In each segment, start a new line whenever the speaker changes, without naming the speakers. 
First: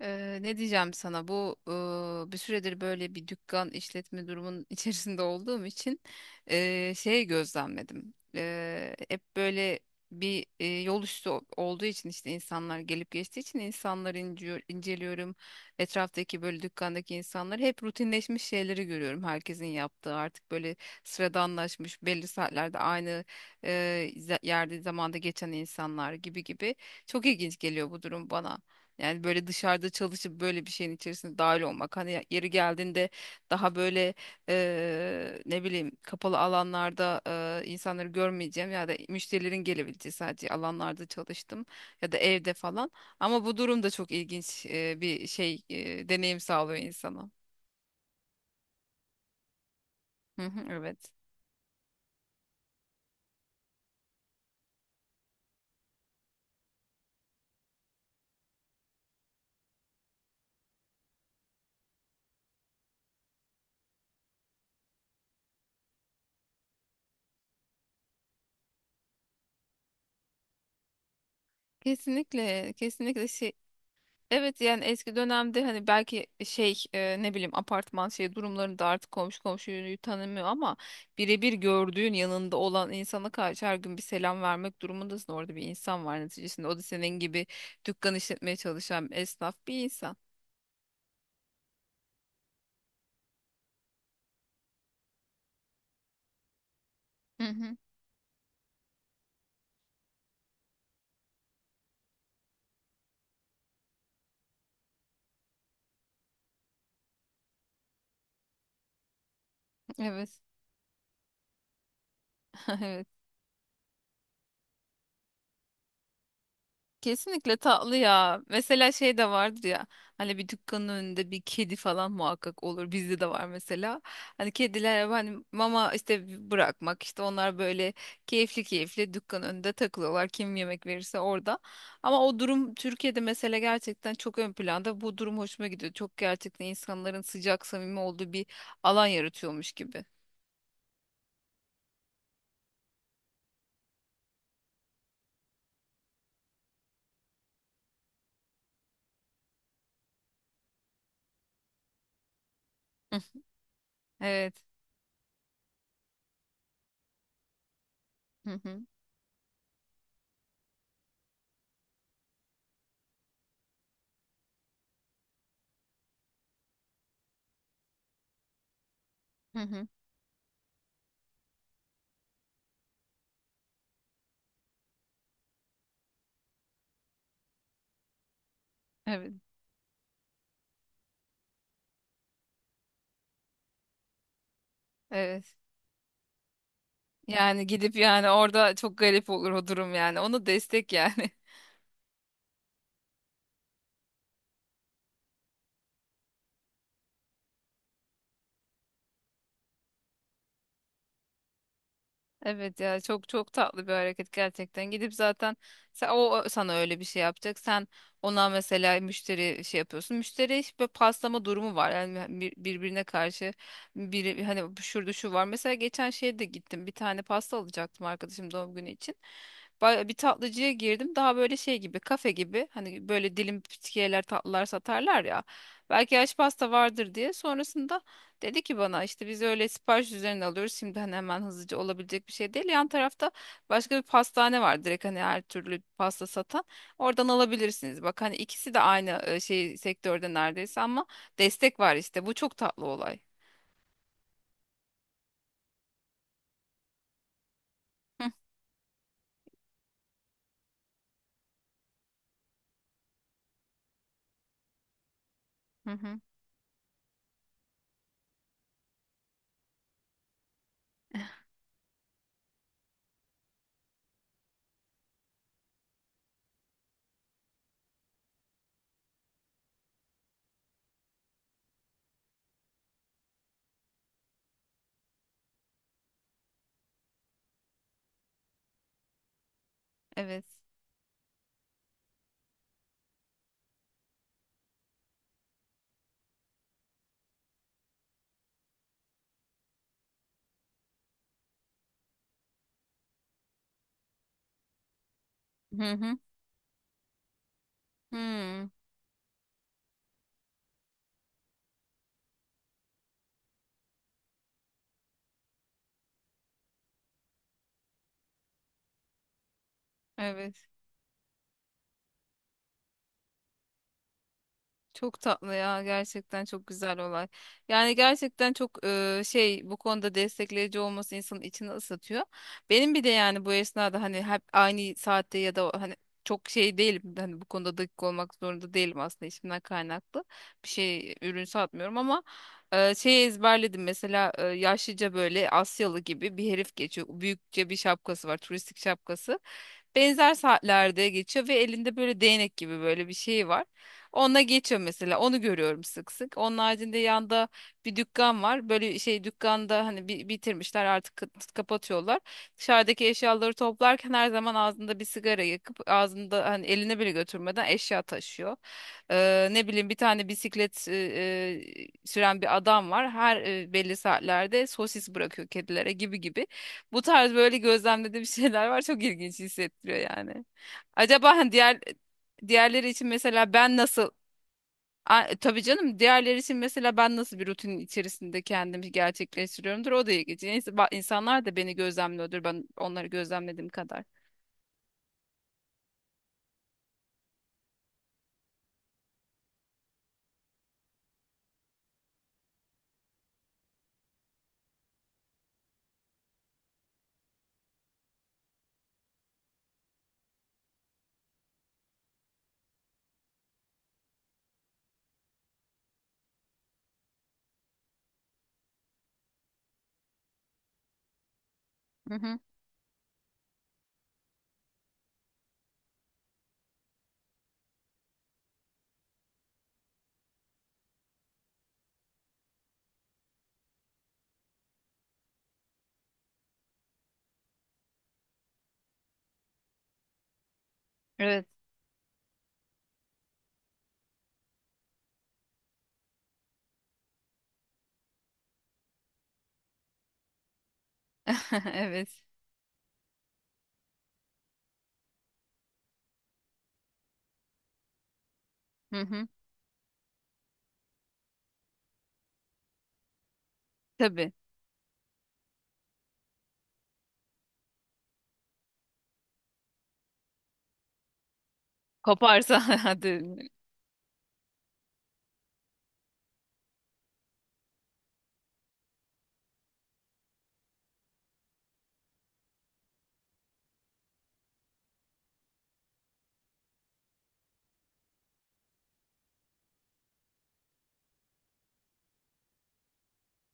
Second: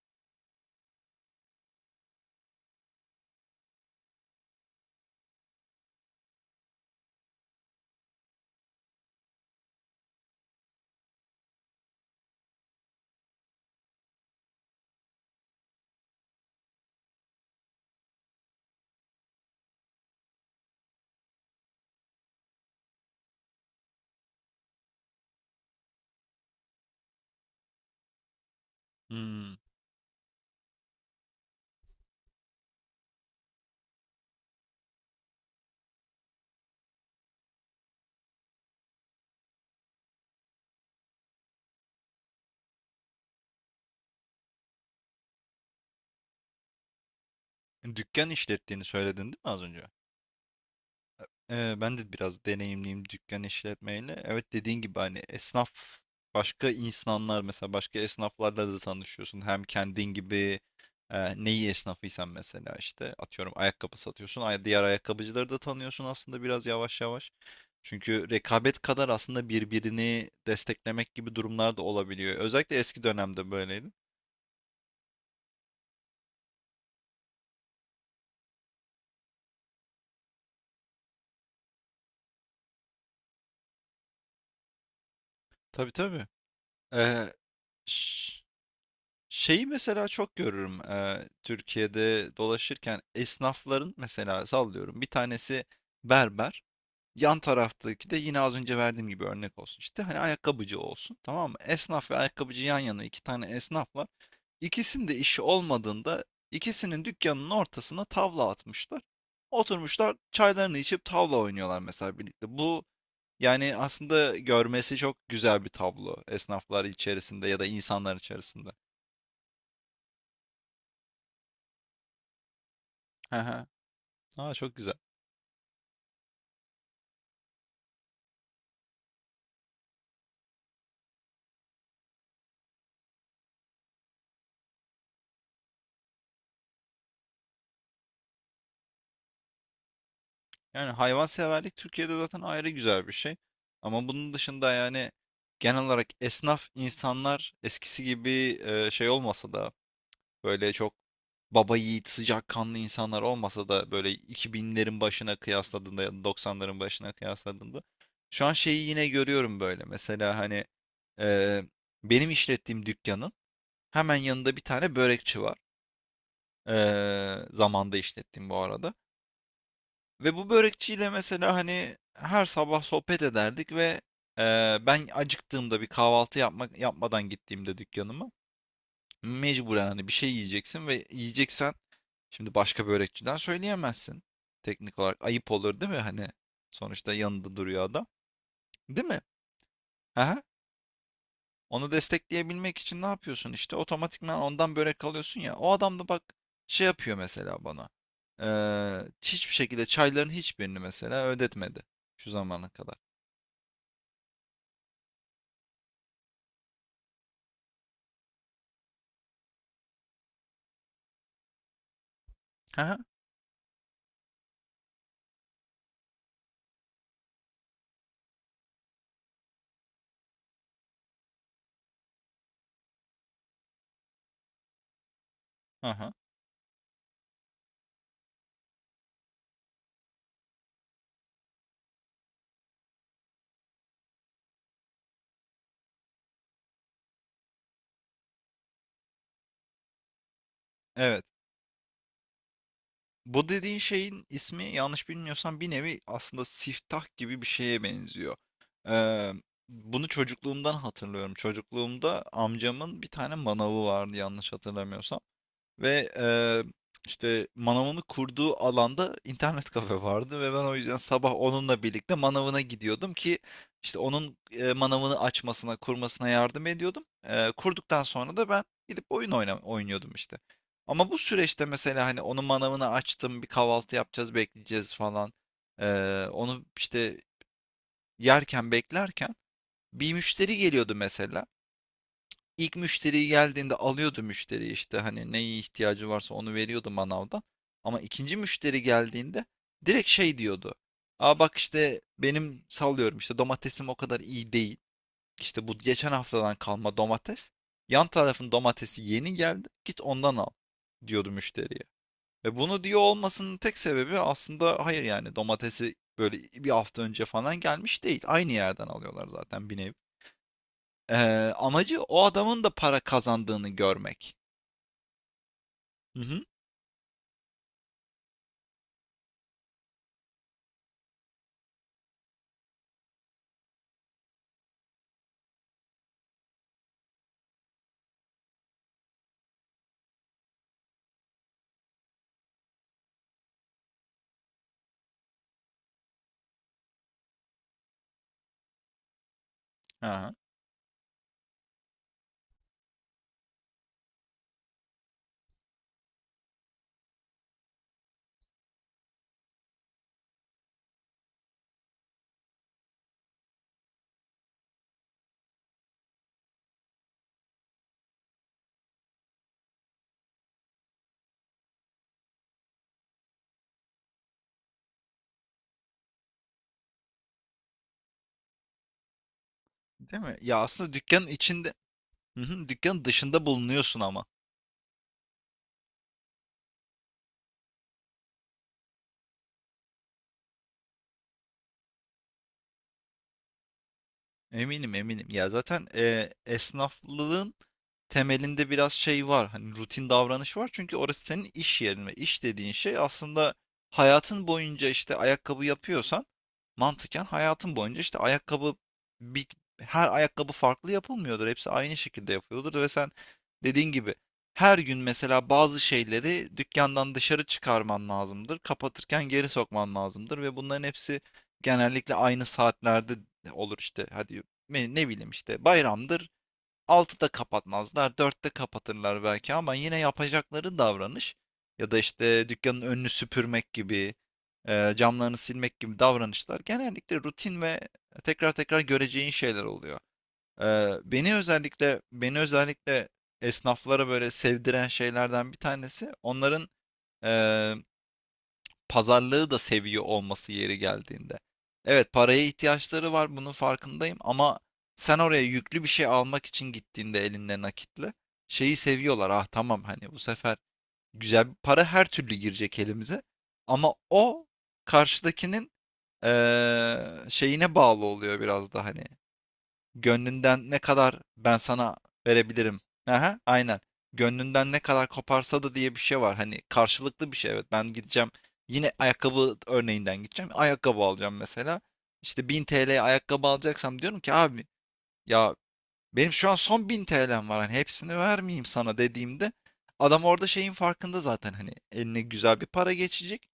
Ne diyeceğim sana bu bir süredir böyle bir dükkan işletme durumunun içerisinde olduğum için şey gözlemledim. Hep böyle bir yol üstü olduğu için işte insanlar gelip geçtiği için insanları inceliyorum. Etraftaki böyle dükkandaki insanlar hep rutinleşmiş şeyleri görüyorum. Herkesin yaptığı artık böyle sıradanlaşmış belli saatlerde aynı e, yerde zamanda geçen insanlar gibi gibi. Çok ilginç geliyor bu durum bana. Yani böyle
Hmm.
dışarıda çalışıp böyle bir şeyin içerisinde dahil olmak. Hani yeri geldiğinde daha böyle ne bileyim kapalı alanlarda insanları görmeyeceğim ya da müşterilerin gelebileceği sadece alanlarda çalıştım ya da evde falan. Ama bu durum da çok ilginç bir şey deneyim sağlıyor insana.
Dükkan işlettiğini söyledin değil mi az önce?
Hı hı, evet.
Ben de biraz deneyimliyim dükkan işletmeyle. Evet, dediğin gibi, hani, esnaf başka insanlar, mesela başka esnaflarla da tanışıyorsun. Hem kendin gibi, neyi esnafıysan mesela, işte, atıyorum ayakkabı satıyorsun, ay diğer ayakkabıcıları da tanıyorsun aslında biraz yavaş yavaş. Çünkü rekabet kadar aslında birbirini desteklemek gibi durumlar da olabiliyor.
Kesinlikle,
Özellikle eski
kesinlikle
dönemde
şey,
böyleydi.
evet yani eski dönemde hani belki şey ne bileyim apartman şey durumlarında artık komşu komşuyu tanımıyor ama birebir gördüğün yanında olan insana karşı her gün bir selam vermek durumundasın. Orada bir
Tabii,
insan var
tabii.
neticesinde. O da senin
Eee,
gibi dükkan
ş
işletmeye çalışan esnaf
Şeyi
bir
mesela
insan.
çok görürüm, Türkiye'de dolaşırken esnafların, mesela sallıyorum, bir tanesi berber, yan
Hı hı,
taraftaki de yine az önce verdiğim gibi örnek olsun, işte hani ayakkabıcı olsun, tamam mı? Esnaf ve ayakkabıcı yan yana, iki tane esnaf var. İkisinin de işi olmadığında ikisinin dükkanının ortasına tavla atmışlar. Oturmuşlar
evet.
çaylarını içip tavla oynuyorlar mesela birlikte. Bu,
Evet.
yani aslında görmesi çok güzel bir tablo esnaflar içerisinde
Kesinlikle
ya da
tatlı
insanlar
ya.
içerisinde.
Mesela şey de vardır ya. Hani bir dükkanın önünde bir kedi falan muhakkak olur. Bizde de var mesela. Hani
Aa, çok güzel.
kediler hani mama işte bırakmak işte onlar böyle keyifli keyifli dükkanın önünde takılıyorlar. Kim yemek verirse orada. Ama o durum Türkiye'de mesela gerçekten çok ön planda. Bu durum hoşuma gidiyor. Çok gerçekten insanların sıcak samimi olduğu bir alan yaratıyormuş gibi.
Yani hayvanseverlik Türkiye'de zaten ayrı güzel bir şey. Ama bunun dışında, yani genel olarak esnaf insanlar eskisi gibi şey olmasa da, böyle çok baba yiğit sıcakkanlı insanlar
Hı,
olmasa da, böyle
evet.
2000'lerin başına kıyasladığında ya da 90'ların başına kıyasladığında şu
Hı
an
hı.
şeyi yine görüyorum böyle. Mesela hani, e, benim işlettiğim dükkanın hemen yanında bir tane börekçi var. E, Zamanda işlettiğim bu arada.
Hı hı.
Ve bu börekçiyle mesela hani her sabah sohbet ederdik ve ben acıktığımda bir kahvaltı yapmadan gittiğimde dükkanıma,
Evet.
mecburen hani bir şey yiyeceksin ve yiyeceksen şimdi başka börekçiden söyleyemezsin. Teknik olarak ayıp
Evet.
olur değil mi? Hani sonuçta yanında
Yani
duruyor
gidip
adam.
yani orada çok
Değil mi?
garip olur o durum yani.
Aha.
Onu destek yani.
Onu destekleyebilmek için ne yapıyorsun işte? Otomatikman ondan börek alıyorsun ya. O adam da bak şey yapıyor mesela bana. Hiçbir şekilde çayların hiçbirini mesela ödetmedi şu zamana
Evet
kadar.
ya çok çok tatlı bir hareket gerçekten. Gidip zaten sen, o sana öyle bir şey yapacak. Sen ona mesela müşteri şey yapıyorsun. Müşteri işte paslama durumu var. Yani
Hı hı,
birbirine karşı biri hani şurada şu var. Mesela geçen şeye de gittim. Bir tane pasta alacaktım arkadaşım doğum günü için. Bir tatlıcıya girdim. Daha böyle şey gibi, kafe gibi. Hani böyle dilim pütkiyeler, tatlılar satarlar ya. Belki yaş pasta vardır diye. Sonrasında dedi ki bana işte biz öyle sipariş üzerine alıyoruz. Şimdi hani hemen hızlıca olabilecek bir şey değil. Yan tarafta başka bir pastane var. Direkt hani her türlü pasta satan. Oradan alabilirsiniz. Bak hani ikisi de aynı şey sektörde neredeyse ama
evet.
destek var işte. Bu çok tatlı olay.
Bu dediğin şeyin ismi, yanlış bilmiyorsam, bir nevi aslında siftah gibi bir şeye
Hı
benziyor. Ee, bunu çocukluğumdan hatırlıyorum. Çocukluğumda amcamın bir tane manavı vardı, yanlış hatırlamıyorsam.
hı,
Ve
hı.
işte manavını kurduğu alanda internet kafe vardı ve ben o yüzden sabah onunla birlikte manavına gidiyordum ki işte onun, manavını açmasına, kurmasına yardım ediyordum. Kurduktan sonra da ben gidip oynuyordum işte. Ama bu süreçte mesela hani onun manavını açtım, bir kahvaltı yapacağız, bekleyeceğiz falan. Onu işte yerken beklerken bir
Evet.
müşteri geliyordu mesela. İlk müşteri geldiğinde alıyordu müşteri, işte hani neye ihtiyacı varsa onu veriyordu manavdan. Ama ikinci müşteri geldiğinde direkt şey diyordu. Aa bak, işte benim sallıyorum işte domatesim o kadar iyi değil. İşte bu
Hı
geçen
hı.
haftadan kalma domates. Yan tarafın
Hı.
domatesi yeni geldi. Git ondan al, diyordu müşteriye. Ve bunu diyor olmasının tek sebebi aslında, hayır yani, domatesi böyle bir hafta önce falan gelmiş değil. Aynı yerden alıyorlar zaten bir nevi.
Evet.
Amacı o adamın da para kazandığını görmek.
Çok tatlı ya
Hı hı.
gerçekten çok güzel olay. Yani gerçekten çok şey bu konuda destekleyici olması insanın içini ısıtıyor. Benim bir de yani bu esnada hani hep aynı saatte ya da hani çok şey değilim. Hani bu konuda dakik olmak zorunda değilim aslında işimden kaynaklı. Bir şey ürün satmıyorum ama şey ezberledim mesela yaşlıca böyle Asyalı gibi bir herif geçiyor. Büyükçe bir şapkası var turistik şapkası
Aha.
benzer saatlerde geçiyor ve elinde böyle değnek gibi böyle bir şey var. Onunla geçiyor mesela. Onu görüyorum sık sık. Onun haricinde yanda bir dükkan var. Böyle şey dükkanda hani bitirmişler artık kapatıyorlar. Dışarıdaki eşyaları toplarken her zaman ağzında bir sigara yakıp ağzında hani eline bile götürmeden eşya taşıyor. Ne bileyim bir tane bisiklet süren bir adam var. Her belli saatlerde sosis bırakıyor kedilere gibi gibi. Bu tarz böyle gözlemlediğim şeyler var. Çok ilginç hissettiriyor
Değil mi?
yani.
Ya, aslında dükkânın
Acaba hani
içinde,
diğer
hı hı,
diğerleri
dükkânın
için
dışında
mesela ben
bulunuyorsun
nasıl
ama.
Tabii canım diğerleri için mesela ben nasıl bir rutinin içerisinde kendimi gerçekleştiriyorumdur o da ilginç. Neyse, insanlar da beni gözlemliyordur ben onları gözlemlediğim kadar.
Eminim, eminim. Ya zaten esnaflığın temelinde biraz şey var. Hani rutin davranış var. Çünkü orası senin iş yerin ve iş dediğin şey aslında hayatın boyunca, işte ayakkabı yapıyorsan mantıken hayatın boyunca işte ayakkabı, bir, her ayakkabı farklı yapılmıyordur. Hepsi aynı şekilde yapıyordur ve sen dediğin gibi her gün mesela bazı şeyleri dükkandan dışarı çıkarman lazımdır. Kapatırken geri sokman lazımdır ve bunların hepsi genellikle
Hı hı.
aynı saatlerde olur işte. Hadi ne bileyim, işte bayramdır 6'da kapatmazlar, 4'te kapatırlar belki ama yine yapacakları davranış, ya da işte dükkanın önünü süpürmek gibi, camlarını silmek gibi davranışlar genellikle rutin ve tekrar tekrar göreceğin şeyler oluyor. E,
Evet.
Beni özellikle esnaflara böyle sevdiren şeylerden bir tanesi onların, e, pazarlığı da seviyor olması yeri geldiğinde. Evet,
Evet.
paraya ihtiyaçları var, bunun farkındayım, ama sen oraya yüklü bir şey almak için gittiğinde elinde nakitle, şeyi
Hı hı.
seviyorlar. Ah tamam, hani bu sefer güzel bir para her türlü girecek elimize, ama
Tabii.
o karşıdakinin şeyine bağlı oluyor biraz da, hani gönlünden ne kadar ben sana
Koparsa
verebilirim.
hadi.
Aha, aynen. Gönlünden ne kadar koparsa da diye bir şey var. Hani karşılıklı bir şey. Evet, ben gideceğim. Yine ayakkabı örneğinden gideceğim. Ayakkabı alacağım mesela. İşte 1000 TL'ye ayakkabı alacaksam diyorum ki, abi ya, benim şu an son 1000 TL'm var. Hani hepsini vermeyeyim sana dediğimde adam orada şeyin farkında zaten, hani eline güzel bir para geçecek.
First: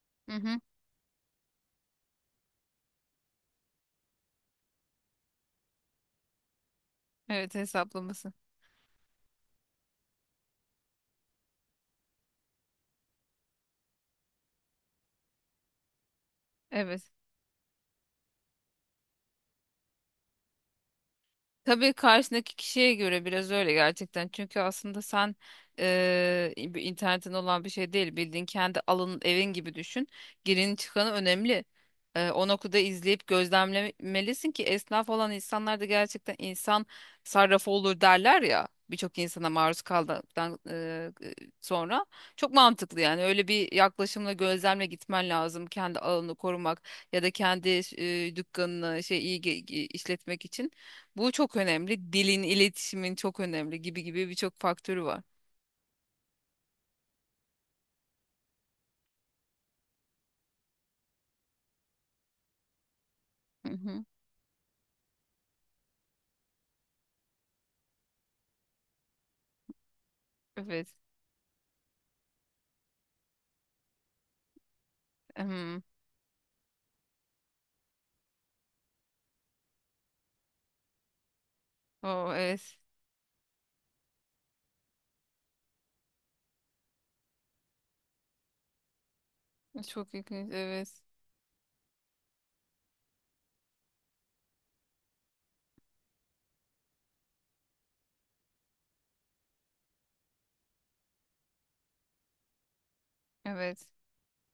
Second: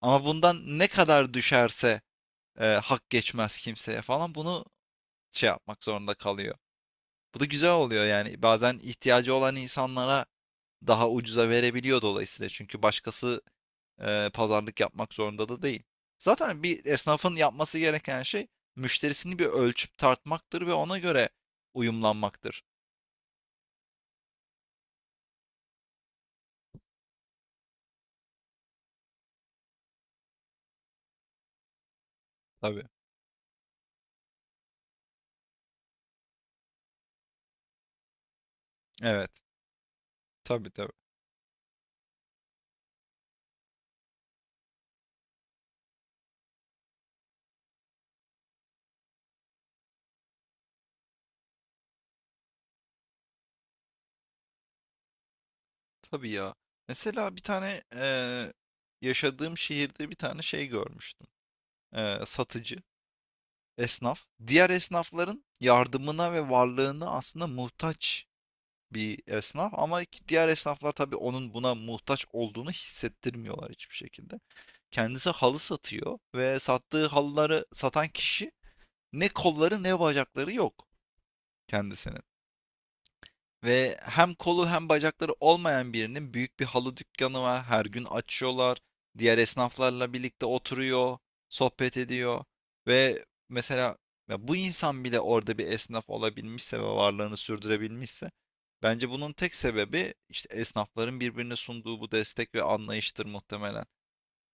Ama
Hı hı.
bundan ne kadar düşerse hak geçmez kimseye falan, bunu şey yapmak zorunda kalıyor. Bu da
Evet
güzel oluyor
hesaplaması.
yani. Bazen ihtiyacı olan insanlara daha ucuza verebiliyor dolayısıyla. Çünkü başkası pazarlık yapmak zorunda da değil. Zaten bir
Evet.
esnafın yapması gereken şey müşterisini bir ölçüp tartmaktır ve ona göre
Tabii karşındaki
uyumlanmaktır.
kişiye göre biraz öyle gerçekten. Çünkü aslında sen bir internetin olan bir şey değil. Bildiğin kendi alanın evin gibi düşün. Girin çıkanı önemli. O noktada
Tabii.
izleyip gözlemlemelisin ki esnaf olan insanlar da gerçekten insan sarrafı olur derler ya. Birçok
Evet.
insana maruz kaldıktan
Tabii, tabii.
sonra. Çok mantıklı yani. Öyle bir yaklaşımla gözlemle gitmen lazım. Kendi alanını korumak ya da kendi dükkanını şey işletmek için. Bu çok önemli. Dilin, iletişimin çok önemli gibi gibi birçok faktörü var.
Tabii ya. Mesela bir tane, yaşadığım şehirde bir tane şey görmüştüm. Satıcı,
Hı hı.
esnaf. Diğer esnafların yardımına ve varlığına aslında muhtaç bir esnaf, ama diğer
Evet.
esnaflar tabii onun buna muhtaç olduğunu hissettirmiyorlar hiçbir şekilde. Kendisi halı
Hmm.
satıyor ve sattığı halıları satan kişi ne kolları ne bacakları yok kendisine.
O evet.
Ve hem kolu hem bacakları olmayan birinin büyük bir halı dükkanı var. Her gün açıyorlar. Diğer esnaflarla
Çok
birlikte
ilginç. Evet.
oturuyor, sohbet ediyor ve mesela, ya bu insan bile orada bir esnaf olabilmişse ve varlığını sürdürebilmişse bence bunun tek sebebi işte esnafların birbirine sunduğu bu destek ve anlayıştır muhtemelen.
Evet.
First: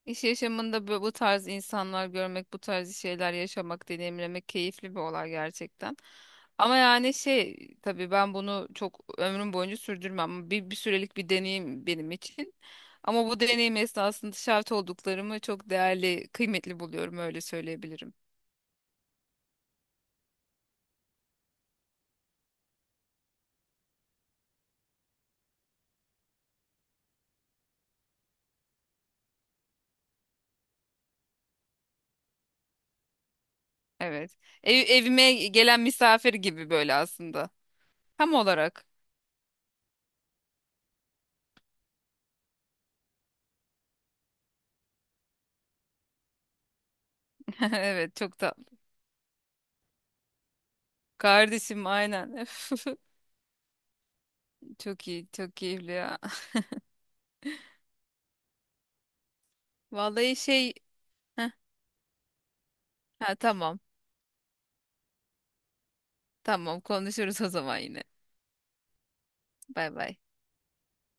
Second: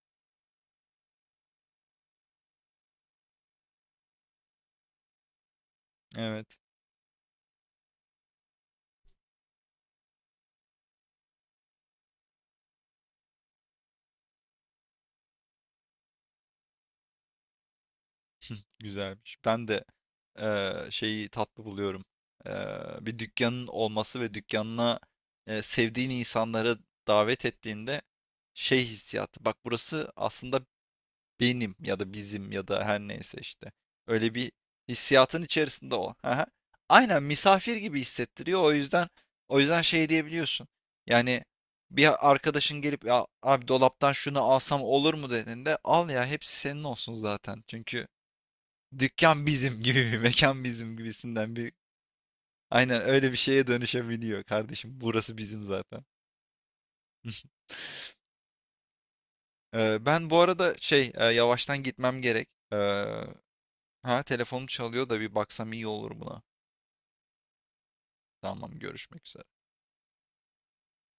İş yaşamında bu tarz insanlar görmek, bu tarz şeyler yaşamak, deneyimlemek keyifli bir olay gerçekten.
Evet.
Ama yani şey tabii ben bunu çok ömrüm boyunca sürdürmem. Bir sürelik bir deneyim benim için. Ama bu deneyim esnasında şahit olduklarımı çok değerli, kıymetli buluyorum öyle söyleyebilirim.
Güzelmiş. Ben de şeyi tatlı buluyorum. Bir dükkanın olması ve dükkanına sevdiğin insanları davet ettiğinde şey hissiyatı. Bak, burası aslında benim, ya da bizim, ya da her neyse işte. Öyle
Evet.
bir
Evime
hissiyatın
gelen
içerisinde o.
misafir
Aha.
gibi böyle
Aynen
aslında.
misafir gibi
Tam
hissettiriyor. O
olarak.
yüzden, o yüzden şey diyebiliyorsun. Yani bir arkadaşın gelip ya abi, dolaptan şunu alsam olur mu dediğinde, al ya, hepsi senin olsun zaten. Çünkü
Evet çok tatlı.
dükkan bizim gibi, bir mekan bizim gibisinden bir,
Kardeşim aynen. Öf.
aynen öyle bir şeye dönüşebiliyor kardeşim.
Çok iyi,
Burası
çok
bizim
keyifli
zaten.
ya.
Ben
Vallahi
bu
şey
arada şey,
heh,
yavaştan gitmem gerek.
ha tamam.
Ha, telefonum çalıyor da bir baksam iyi olur buna.
Tamam konuşuruz o zaman yine.
Tamam, görüşmek üzere.
Bay bay.